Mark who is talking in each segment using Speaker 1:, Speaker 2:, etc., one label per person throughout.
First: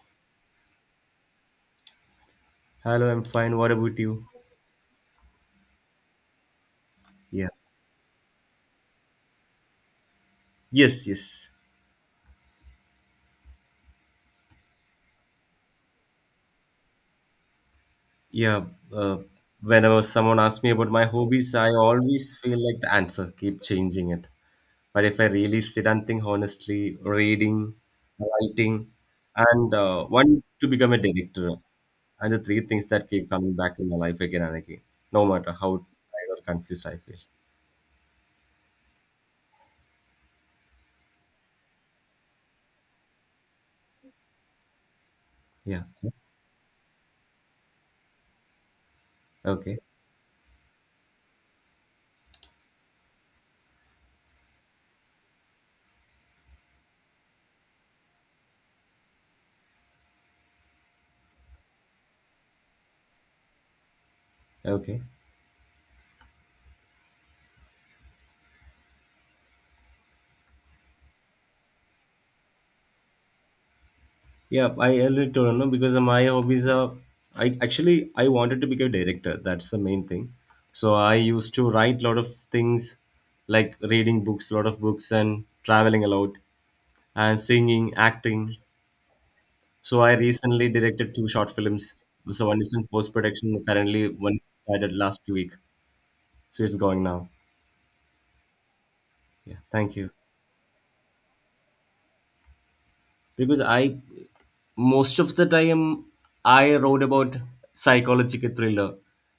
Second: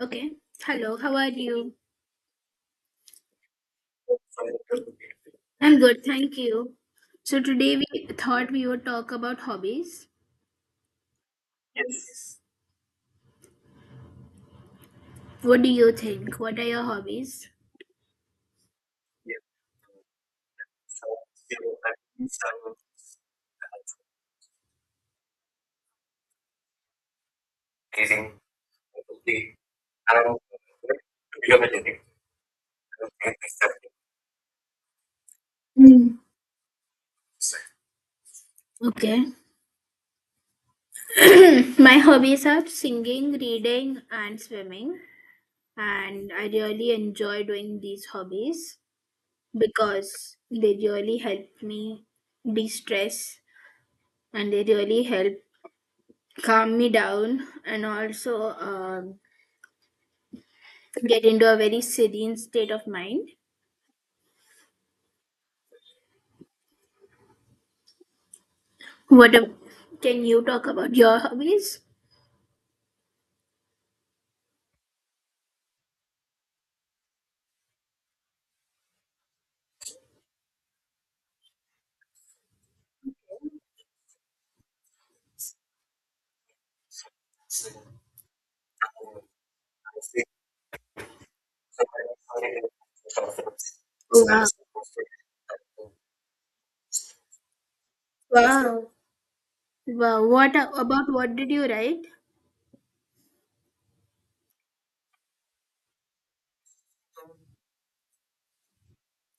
Speaker 1: Okay. Hello, how are you?
Speaker 2: Hello, I'm fine. What about you?
Speaker 1: I'm good, thank you. So
Speaker 2: Yeah.
Speaker 1: today we thought we would talk about hobbies.
Speaker 2: Yes, yes.
Speaker 1: What do you think? What are your hobbies?
Speaker 2: Yeah. Uh, whenever someone asks me about my hobbies, I always feel like the answer keep changing it. But if I really sit and think honestly, reading, writing, and want to become a director, and the three things that keep coming back in my life again and again, no matter how
Speaker 1: Mm.
Speaker 2: tired or confused I feel.
Speaker 1: Okay. My hobbies are singing, reading, and swimming.
Speaker 2: Yeah. Okay.
Speaker 1: And I really enjoy doing these hobbies
Speaker 2: Okay.
Speaker 1: because they really help me de stress and they really help calm me down and also get into a very serene state of mind.
Speaker 2: Okay.
Speaker 1: What ab- can you talk about your hobbies?
Speaker 2: Yeah, I really don't know because my hobbies are. I actually I wanted to become a director. That's the main thing. So I used to write a lot of things, like reading books, a lot of books, and traveling a lot, and singing, acting. So I recently directed two short films. So one is in post production currently. One
Speaker 1: Wow,
Speaker 2: started last week. So it's going now.
Speaker 1: wow,
Speaker 2: Yeah, thank you.
Speaker 1: wow. About what did you write?
Speaker 2: Because I most of the time I wrote about psychological thriller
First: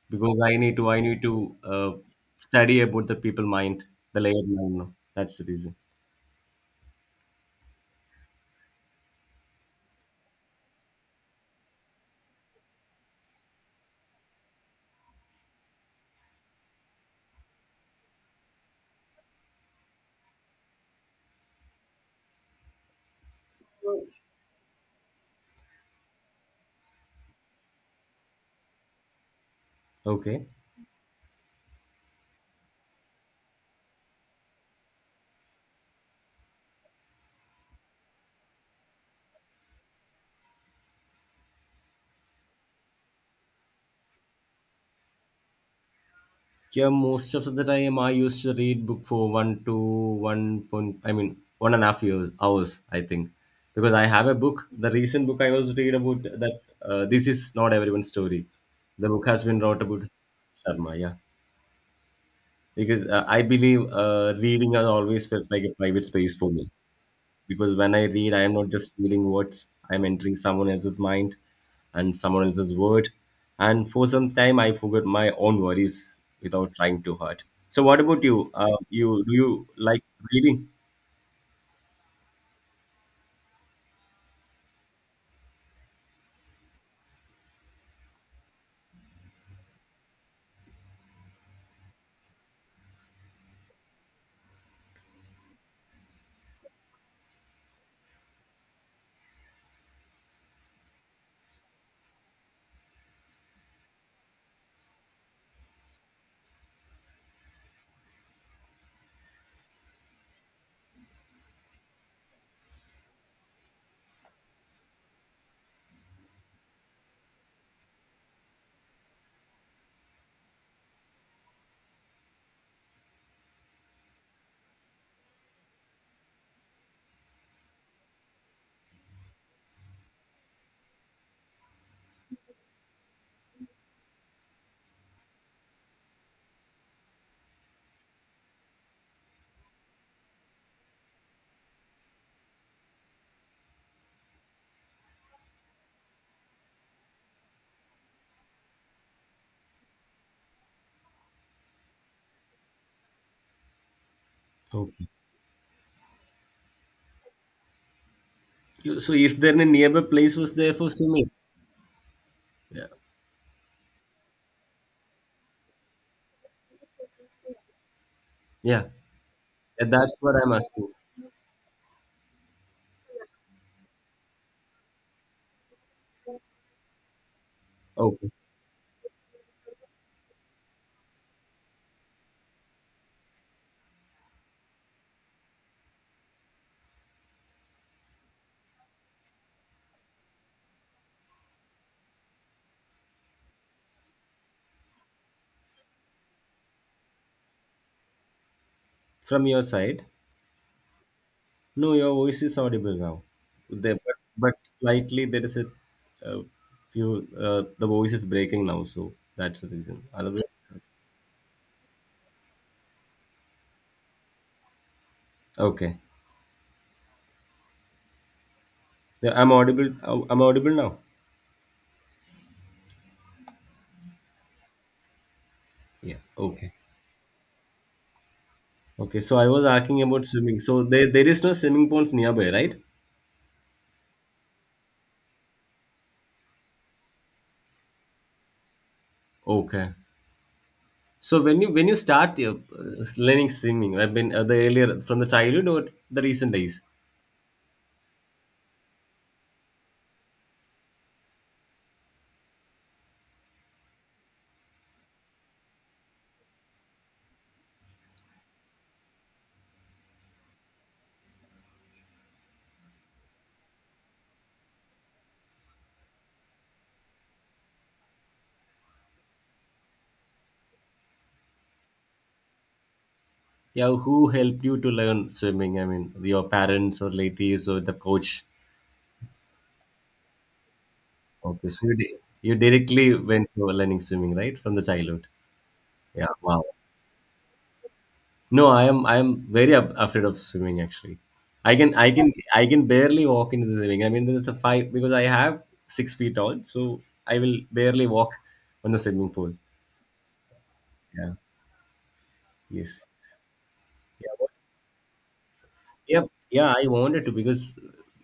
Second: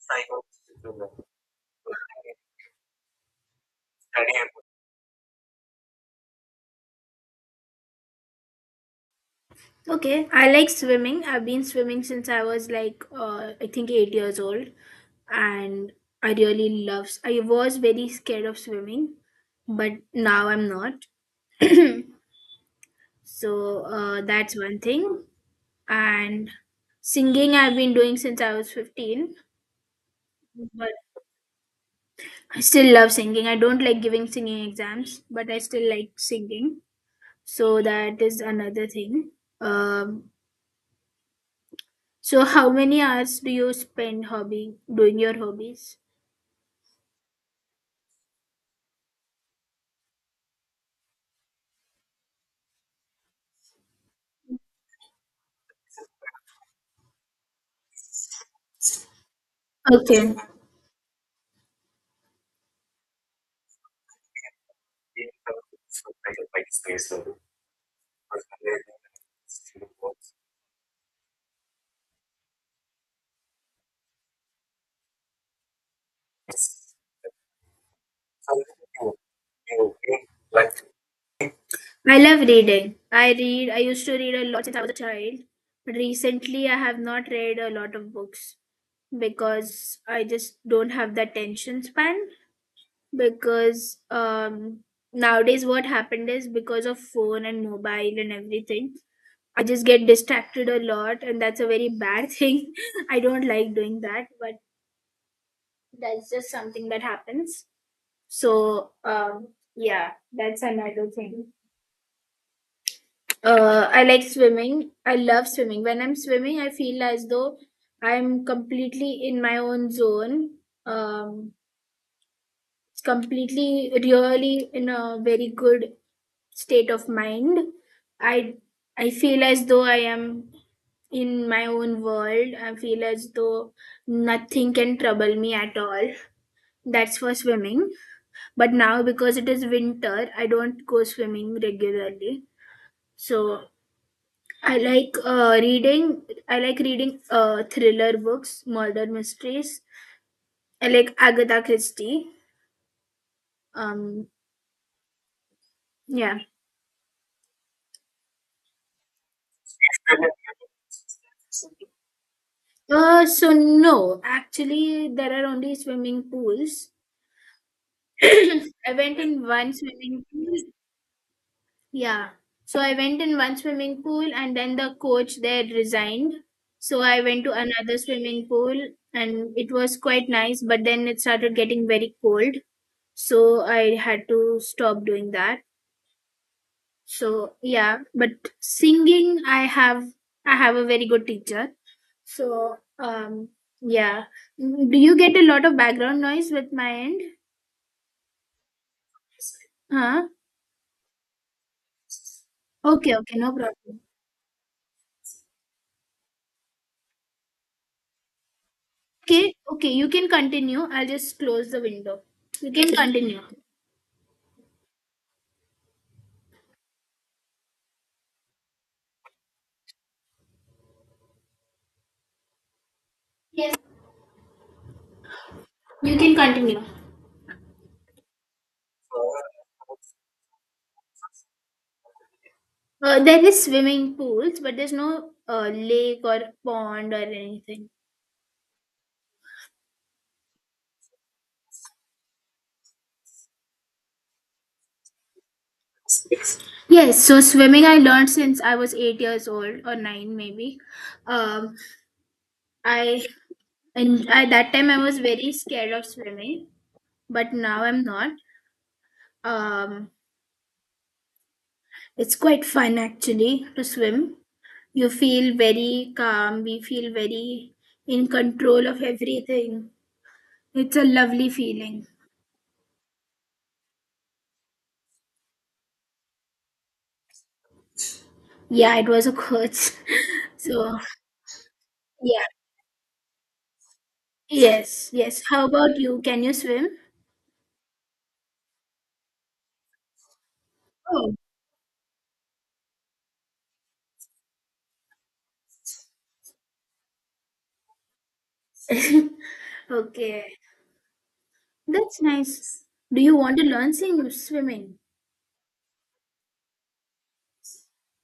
Speaker 2: because I need to study about the people mind, the layered mind. That's the reason.
Speaker 1: Okay, I like swimming. I've been swimming since I was like, I think 8 years old, and I really love. S- I was very scared of swimming, but now I'm not. So that's one thing. And singing, I've been doing since I was 15.
Speaker 2: Okay.
Speaker 1: I still love singing. I don't like giving singing exams, but I still like singing. So that is another thing. Um, so how many hours do you spend hobby doing your hobbies?
Speaker 2: Yeah, most of the time I used to read book for one to one point. I mean 1.5 years hours, I think, because I have a book. The recent book I was read about that. This is not everyone's story. The book has been wrote about
Speaker 1: Okay.
Speaker 2: Sharma. Yeah. Because I believe reading has always felt like a private space for me. Because when I read, I am not just reading words; I am entering someone else's mind and someone else's word. And for some time, I forgot my own worries without trying too hard. So, what about you? Do you like reading?
Speaker 1: I love reading. I used to read a lot since I was a child, but recently I have not read a lot of books because I just don't have that tension span because nowadays what happened is, because of phone and mobile and everything, I just get distracted a lot, and that's a very bad thing. I don't like doing that, but that's just something that happens. So, yeah, that's another thing. I like swimming. I love swimming. When I'm swimming, I feel as though I'm completely in my own zone. Um, completely, really in a very good state of mind. I I feel as though I am in my own world. I feel as though nothing can trouble me at all. That's for swimming. But now, because it is winter, I don't go swimming regularly. So I like reading. I like reading thriller books, murder mysteries. I like Agatha Christie. Um,
Speaker 2: Okay.
Speaker 1: yeah.
Speaker 2: So, if there any nearby place was there for swimming? Yeah.
Speaker 1: So no, actually, there are only swimming pools.
Speaker 2: Yeah.
Speaker 1: I went in one
Speaker 2: Yeah, that's
Speaker 1: swimming
Speaker 2: what I'm
Speaker 1: pool.
Speaker 2: asking.
Speaker 1: Yeah. So I went in one swimming pool and then the coach there resigned. So I went to another
Speaker 2: Okay.
Speaker 1: swimming pool and it was quite nice, but then it started getting very cold. So I had to stop doing that. So yeah, but singing, I have a very good teacher. So yeah. Mm, do you get a lot of background noise with my end?
Speaker 2: From your side.
Speaker 1: Huh?
Speaker 2: No, your voice is audible
Speaker 1: Okay,
Speaker 2: now.
Speaker 1: okay, no
Speaker 2: There,
Speaker 1: problem.
Speaker 2: but slightly there is a, uh few. The voice is breaking now, so
Speaker 1: Okay,
Speaker 2: that's the
Speaker 1: okay,
Speaker 2: reason.
Speaker 1: you can
Speaker 2: Otherwise,
Speaker 1: continue. I'll just close the window. You can continue.
Speaker 2: okay. Yeah, I'm audible. I'm audible now.
Speaker 1: Yes,
Speaker 2: Yeah.
Speaker 1: you can
Speaker 2: Okay.
Speaker 1: continue.
Speaker 2: Okay. So I was asking about swimming. So there is no swimming ponds nearby, right?
Speaker 1: There is swimming pools, but there's no lake or pond or anything.
Speaker 2: Okay. So when you start learning swimming, I've been the earlier from the childhood or the recent days.
Speaker 1: Yes, so swimming I learned since I was 8 years old or nine maybe. Um, I and at that time I was very scared of swimming, but now I'm not. Um, it's quite fun actually to swim. You feel very calm. We feel very in control of everything. It's a lovely feeling.
Speaker 2: Yeah, who helped you to learn swimming? I mean, your parents or relatives or the coach.
Speaker 1: Yeah, it was a coach. So,
Speaker 2: Okay, so you, di-
Speaker 1: yeah.
Speaker 2: you directly went to learning swimming, right, from the
Speaker 1: Yes,
Speaker 2: childhood?
Speaker 1: yes. How about you?
Speaker 2: Yeah,
Speaker 1: Can you
Speaker 2: wow.
Speaker 1: swim?
Speaker 2: No, I am very afraid of swimming actually.
Speaker 1: Oh.
Speaker 2: I can barely walk into the swimming. I mean, there's a five because I have 6 feet tall, so I will barely walk on the swimming pool.
Speaker 1: Okay.
Speaker 2: Yeah.
Speaker 1: That's nice.
Speaker 2: Yes.
Speaker 1: Do you want to learn
Speaker 2: Yeah.
Speaker 1: sing- swimming?
Speaker 2: Yeah. Yeah. I wanted to because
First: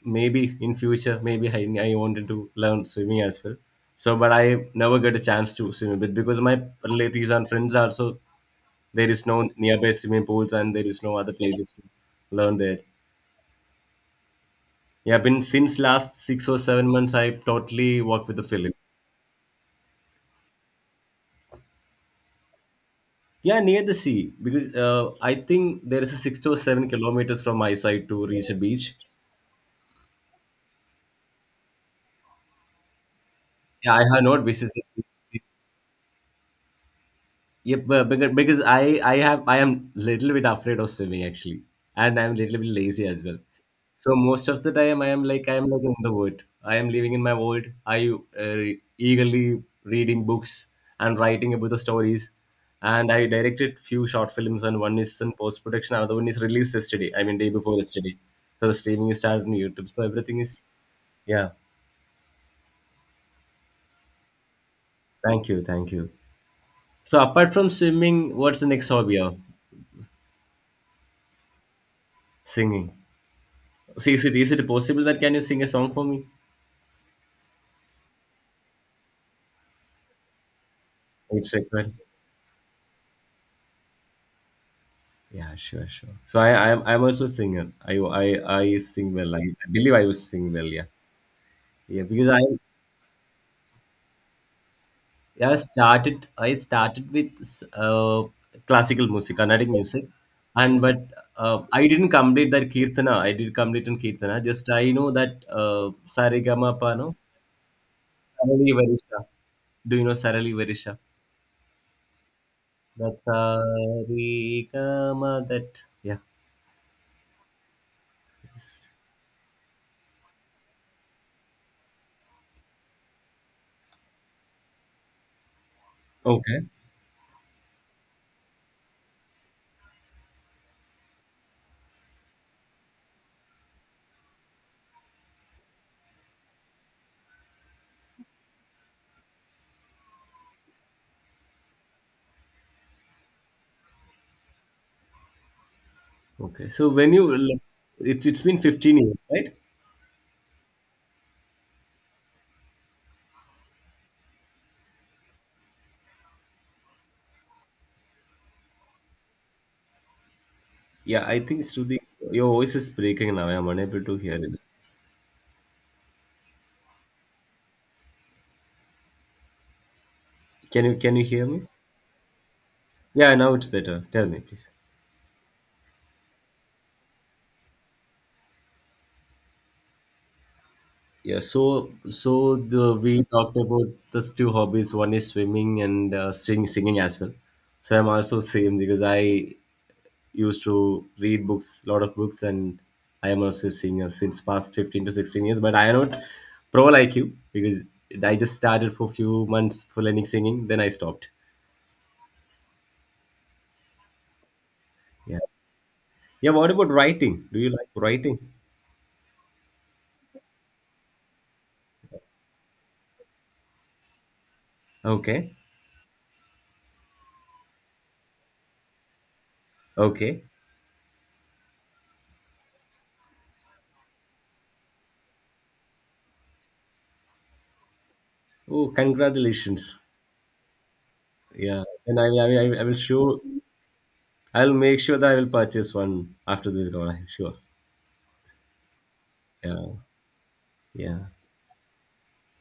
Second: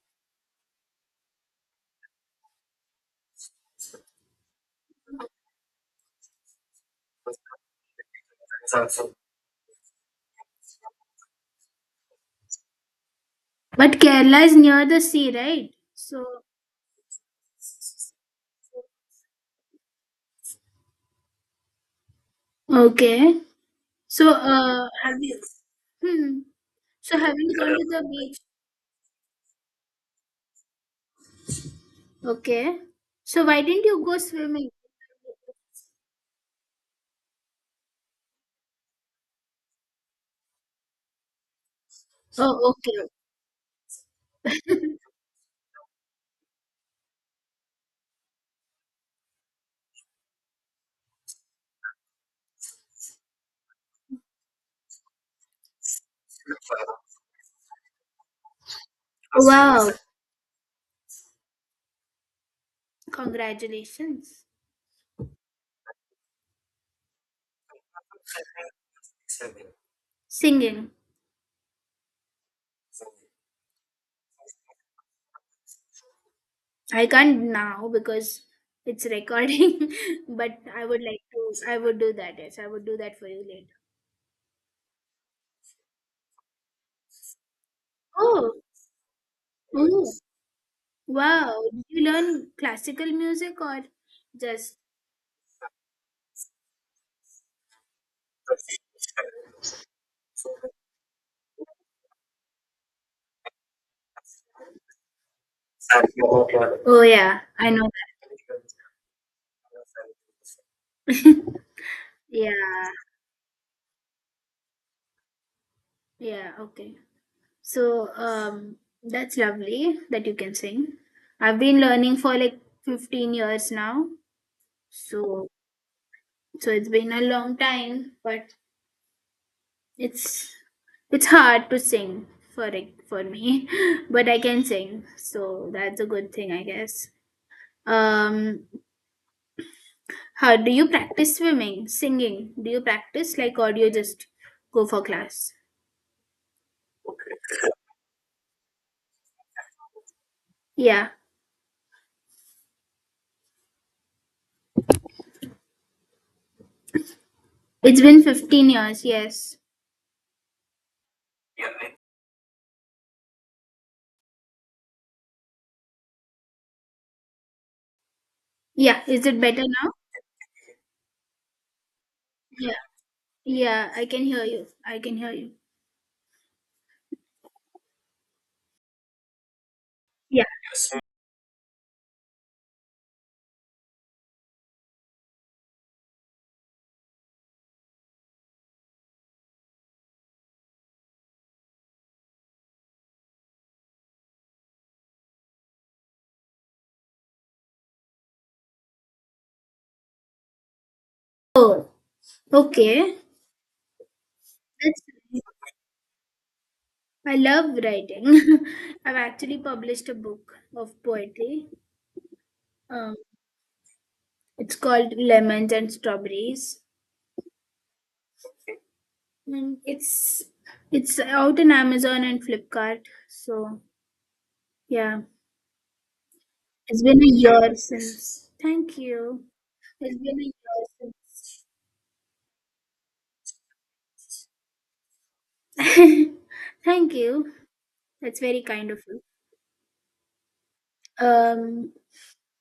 Speaker 2: maybe in future maybe I wanted to learn swimming as well. So, but I never get a chance to swim a bit because my relatives and friends are so. There is no nearby swimming pools and there is no other places to learn there.
Speaker 1: But Kerala is near the
Speaker 2: Yeah,
Speaker 1: sea,
Speaker 2: been
Speaker 1: right?
Speaker 2: since last
Speaker 1: So,
Speaker 2: 6 or 7 months, I totally work with the film.
Speaker 1: okay.
Speaker 2: Yeah, near the
Speaker 1: So,
Speaker 2: sea because
Speaker 1: have
Speaker 2: I
Speaker 1: you?
Speaker 2: think there is a six
Speaker 1: Hmm.
Speaker 2: to seven
Speaker 1: So, have
Speaker 2: kilometers from
Speaker 1: you gone
Speaker 2: my
Speaker 1: to the
Speaker 2: side to
Speaker 1: beach?
Speaker 2: reach a beach.
Speaker 1: Okay. So, why didn't
Speaker 2: Yeah, I
Speaker 1: you go
Speaker 2: have not
Speaker 1: swimming?
Speaker 2: visited the beach. Yep, because I have I am little bit afraid of swimming actually, and I'm little bit
Speaker 1: Oh,
Speaker 2: lazy
Speaker 1: okay.
Speaker 2: as well. So most of the time I am like in the wood. I am living in my world. I uh, eagerly reading books and writing about the stories, and I directed few short films and one is in post production, another one is released yesterday. I mean day before yesterday. So the streaming is started on YouTube.
Speaker 1: Wow.
Speaker 2: So everything is, yeah.
Speaker 1: Congratulations.
Speaker 2: Thank you, thank you. So apart from swimming, what's the next hobby of
Speaker 1: Singing.
Speaker 2: singing? See, is it possible that can you sing a song for me?
Speaker 1: I can't now because it's recording, but I would like
Speaker 2: It's
Speaker 1: to.
Speaker 2: a.
Speaker 1: I would do that. Yes, I would do that for you later.
Speaker 2: Yeah, sure, sure. So I'm also a singer. I I
Speaker 1: Oh,
Speaker 2: I sing well. I believe I
Speaker 1: oh,
Speaker 2: will sing well. Yeah,
Speaker 1: wow! Did you
Speaker 2: yeah. Because I,
Speaker 1: learn classical music or just?
Speaker 2: yeah, I started with uh, classical music, Carnatic music, and but I didn't complete that kirtana. I did complete in kirtana. Just I know that sarigama pa
Speaker 1: Oh
Speaker 2: no
Speaker 1: yeah, I know
Speaker 2: sarali varisha. Do you know sarali varisha?
Speaker 1: that. Yeah,
Speaker 2: That's sarigama. That, yeah.
Speaker 1: yeah. Okay. So that's lovely that you can sing. I've been learning for like 15 years now. So
Speaker 2: Okay.
Speaker 1: so it's been a long time, but It's it's hard to sing for it, for me, but I can sing, so that's a good thing, I guess. Um, how do you practice swimming, singing? Do you practice like, or do you just go for class?
Speaker 2: Okay, so when it's been 15 years, right?
Speaker 1: Yeah, it's been 15 years. Yes.
Speaker 2: Yeah, I think Shruti, your voice is breaking now. I'm unable to hear it.
Speaker 1: Yeah. Is it better now?
Speaker 2: Can you hear me?
Speaker 1: Yeah.
Speaker 2: Yeah, now it's
Speaker 1: Yeah, I
Speaker 2: better.
Speaker 1: can
Speaker 2: Tell me,
Speaker 1: hear you.
Speaker 2: please.
Speaker 1: I can hear you. Yeah.
Speaker 2: Yeah, so so the we talked about the two hobbies. One is swimming and singing as well. So I'm also same because I used to read books, lot of books, and I am also a singer since past 15 to 16 years. But I am not pro like you because I just started for few months for learning singing, then I stopped.
Speaker 1: Oh, okay. That's
Speaker 2: Yeah.
Speaker 1: nice.
Speaker 2: Yeah. What about
Speaker 1: I
Speaker 2: writing? Do you
Speaker 1: love
Speaker 2: like
Speaker 1: writing.
Speaker 2: writing?
Speaker 1: I've actually published a book of poetry. uh, It's called
Speaker 2: Okay.
Speaker 1: Lemons and Strawberries, and
Speaker 2: Okay.
Speaker 1: it's out in Amazon and Flipkart. So yeah, it's been a year since.
Speaker 2: Oh,
Speaker 1: Thank you.
Speaker 2: congratulations.
Speaker 1: It's been a year
Speaker 2: Yeah. And I'll make sure that I will purchase
Speaker 1: since.
Speaker 2: one after this call.
Speaker 1: Thank
Speaker 2: I'm
Speaker 1: you.
Speaker 2: sure.
Speaker 1: That's very kind of you.
Speaker 2: Yeah. Yeah.
Speaker 1: Um,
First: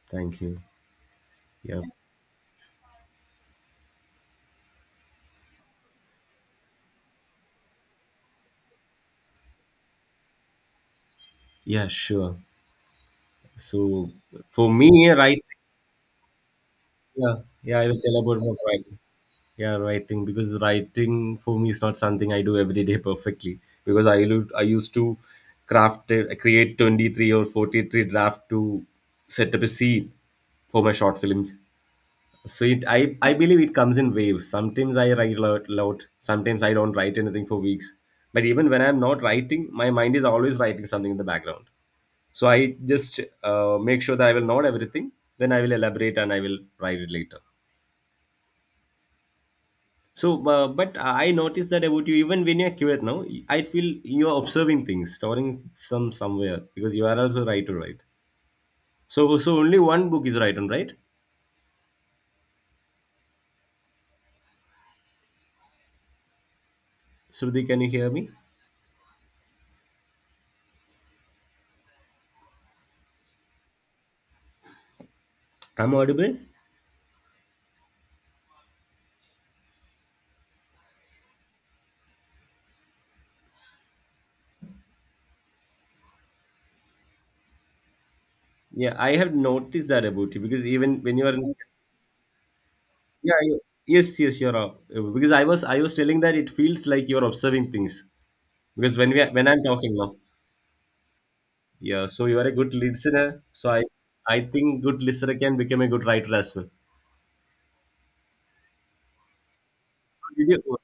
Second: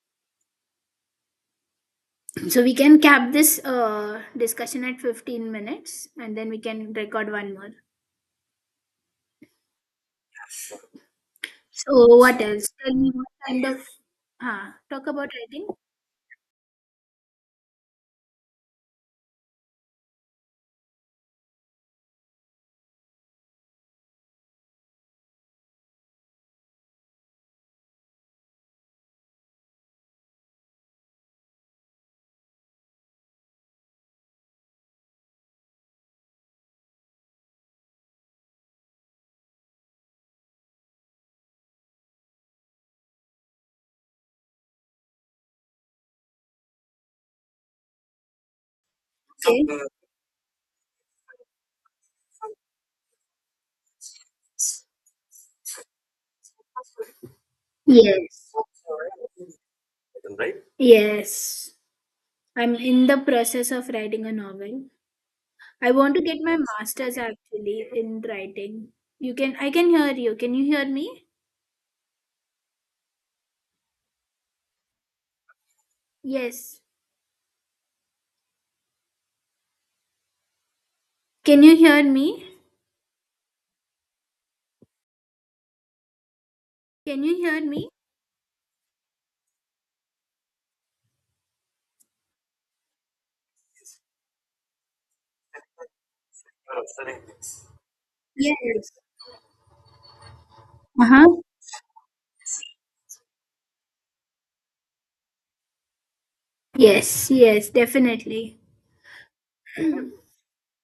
Speaker 2: Thank you. Yeah.
Speaker 1: so we can cap this discussion at 15 minutes, and then we can record one more.
Speaker 2: Yeah,
Speaker 1: So
Speaker 2: sure.
Speaker 1: what else? Tell me what kind of
Speaker 2: So for
Speaker 1: talk
Speaker 2: me,
Speaker 1: about
Speaker 2: right.
Speaker 1: writing.
Speaker 2: Yeah, yeah, I will tell about my writing. Yeah, writing because writing for me is not something I do every day perfectly because I used to create 23 or 43 draft to set up a scene for my short films. So I believe it comes in waves. Sometimes I write a lot, lot. Sometimes I don't write anything for weeks. But even when I'm not writing, my mind is always writing something in the background. So I just make sure that I will note everything. Then I will elaborate and I will write it later.
Speaker 1: Okay.
Speaker 2: So, but I noticed that about you, even when you're quiet now, I feel you're observing things, storing somewhere because you are also writer, right?
Speaker 1: Yes.
Speaker 2: So, only one book is written, right?
Speaker 1: Yes. I'm in the process of writing a novel. I want to get my master's
Speaker 2: Shruti, can
Speaker 1: actually
Speaker 2: you hear
Speaker 1: in
Speaker 2: me?
Speaker 1: writing. You can I can hear you. Can you hear me?
Speaker 2: I'm audible.
Speaker 1: Yes. Can you hear me? Can you hear me?
Speaker 2: Yeah, I have noticed that about you because even when you are, in, yeah, you, yes, yes, you're because I was telling that it feels like you're observing things
Speaker 1: Yes.
Speaker 2: because when I'm talking now,
Speaker 1: Uh-huh.
Speaker 2: yeah. So you are a good listener. So I think good listener can become a good writer as well.
Speaker 1: Yes, yes, definitely. So
Speaker 2: Did you-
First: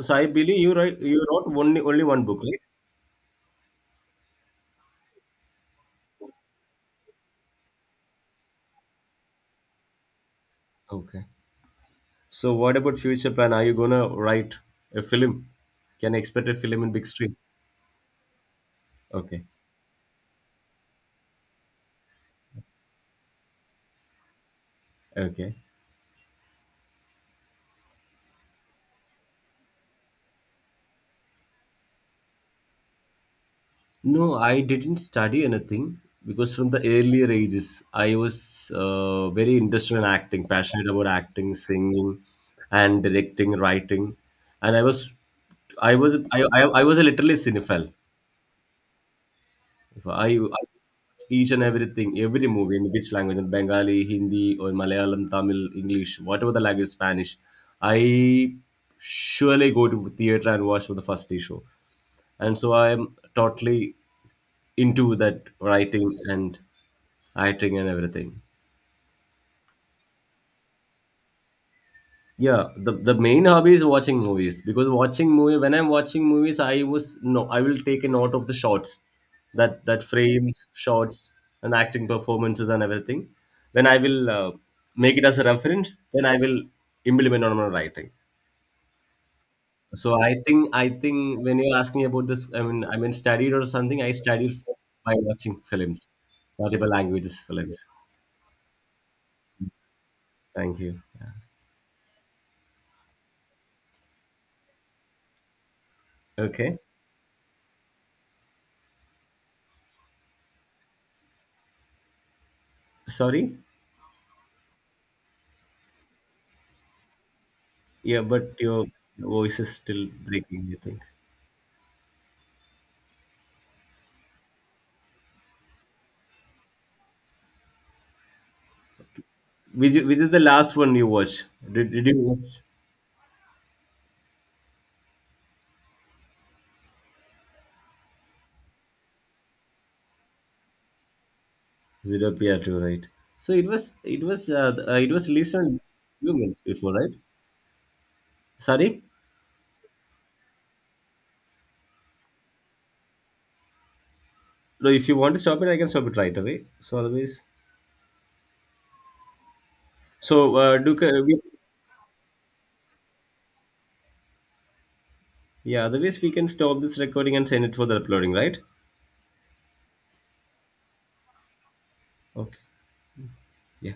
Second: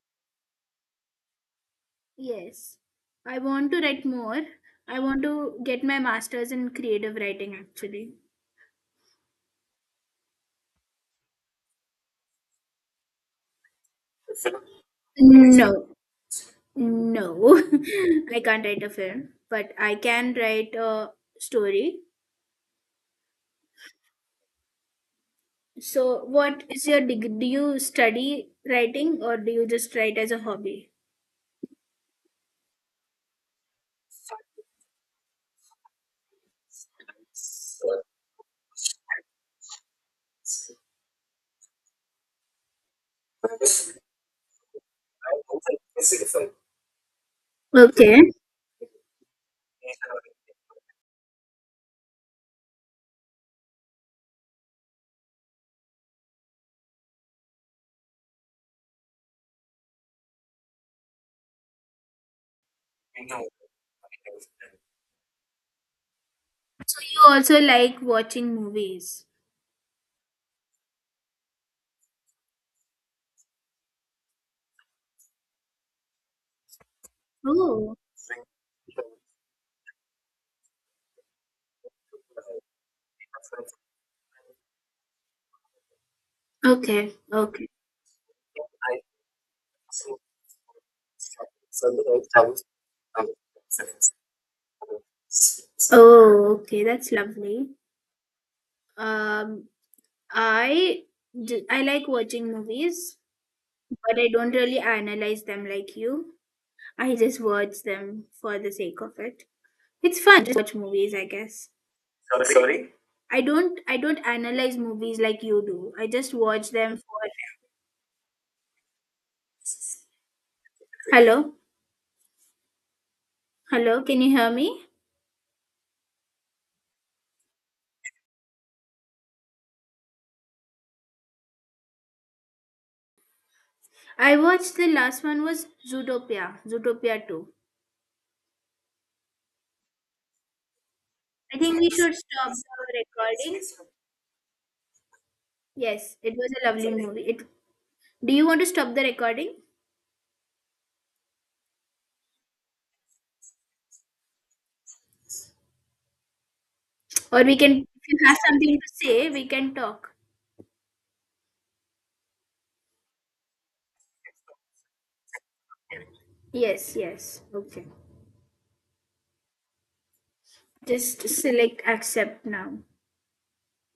Speaker 2: So I believe you wrote only one book, right?
Speaker 1: yes. I want to write more. I want to get my master's in creative writing actually.
Speaker 2: Okay. So what about future plan? Are you gonna write a film?
Speaker 1: No.
Speaker 2: Can I expect a film in big screen?
Speaker 1: No. I can't write a film,
Speaker 2: Okay.
Speaker 1: but I can write a story.
Speaker 2: Okay.
Speaker 1: So, what is your degree? Do you study writing or do you just write as a hobby?
Speaker 2: No, I didn't study anything because from the earlier ages, I was very interested in acting, passionate about acting, singing, and directing, writing, and I was a literally cinephile.
Speaker 1: Okay.
Speaker 2: If I, I each and everything, every movie in which language, in Bengali, Hindi, or Malayalam, Tamil, English, whatever the language, Spanish, I surely go to theater and watch for the first day show, and so I am totally into that writing and
Speaker 1: So, you also
Speaker 2: acting and
Speaker 1: like
Speaker 2: everything.
Speaker 1: watching movies.
Speaker 2: Yeah, the main hobby is watching movies because watching movie when I'm watching movies, I was no, I will
Speaker 1: Oh,
Speaker 2: take a note of the shots, that frames, shots, and acting performances and everything. Then I will make it as a reference. Then I will
Speaker 1: okay,
Speaker 2: implement on my
Speaker 1: okay.
Speaker 2: writing. So I think when you're asking about this, I mean studied or something. I studied by watching films,
Speaker 1: Oh, okay,
Speaker 2: multiple
Speaker 1: that's
Speaker 2: languages
Speaker 1: lovely.
Speaker 2: films.
Speaker 1: Um,
Speaker 2: Thank you.
Speaker 1: I I like watching movies, but I don't really analyze them like you.
Speaker 2: Yeah. Okay,
Speaker 1: I just watch them for the sake of it. It's fun to watch movies, I guess. Sorry.
Speaker 2: sorry.
Speaker 1: I don't analyze movies like you do. I just watch them for.
Speaker 2: Yeah, but your voice is still breaking, I think.
Speaker 1: Hello, hello, can you hear me?
Speaker 2: Which is the last one you watch? Did you watch
Speaker 1: I watched the last one was Zootopia, Zootopia 2. I think we should
Speaker 2: Zero
Speaker 1: stop
Speaker 2: PR2, right?
Speaker 1: the
Speaker 2: So
Speaker 1: recording.
Speaker 2: it was released on
Speaker 1: Yes,
Speaker 2: few
Speaker 1: it was
Speaker 2: months
Speaker 1: a lovely
Speaker 2: before, right?
Speaker 1: movie. It, do you want to stop the
Speaker 2: Sorry,
Speaker 1: recording?
Speaker 2: no. If you want to stop it, I can stop it right away. So
Speaker 1: Or
Speaker 2: otherwise,
Speaker 1: we can, if you have something to say, we can talk.
Speaker 2: so uh, do ca- we, yeah. Otherwise, we can stop
Speaker 1: Yes,
Speaker 2: this recording
Speaker 1: yes,
Speaker 2: and send it for
Speaker 1: okay.
Speaker 2: the uploading, right?
Speaker 1: Just select accept
Speaker 2: Okay.
Speaker 1: now.
Speaker 2: Yeah.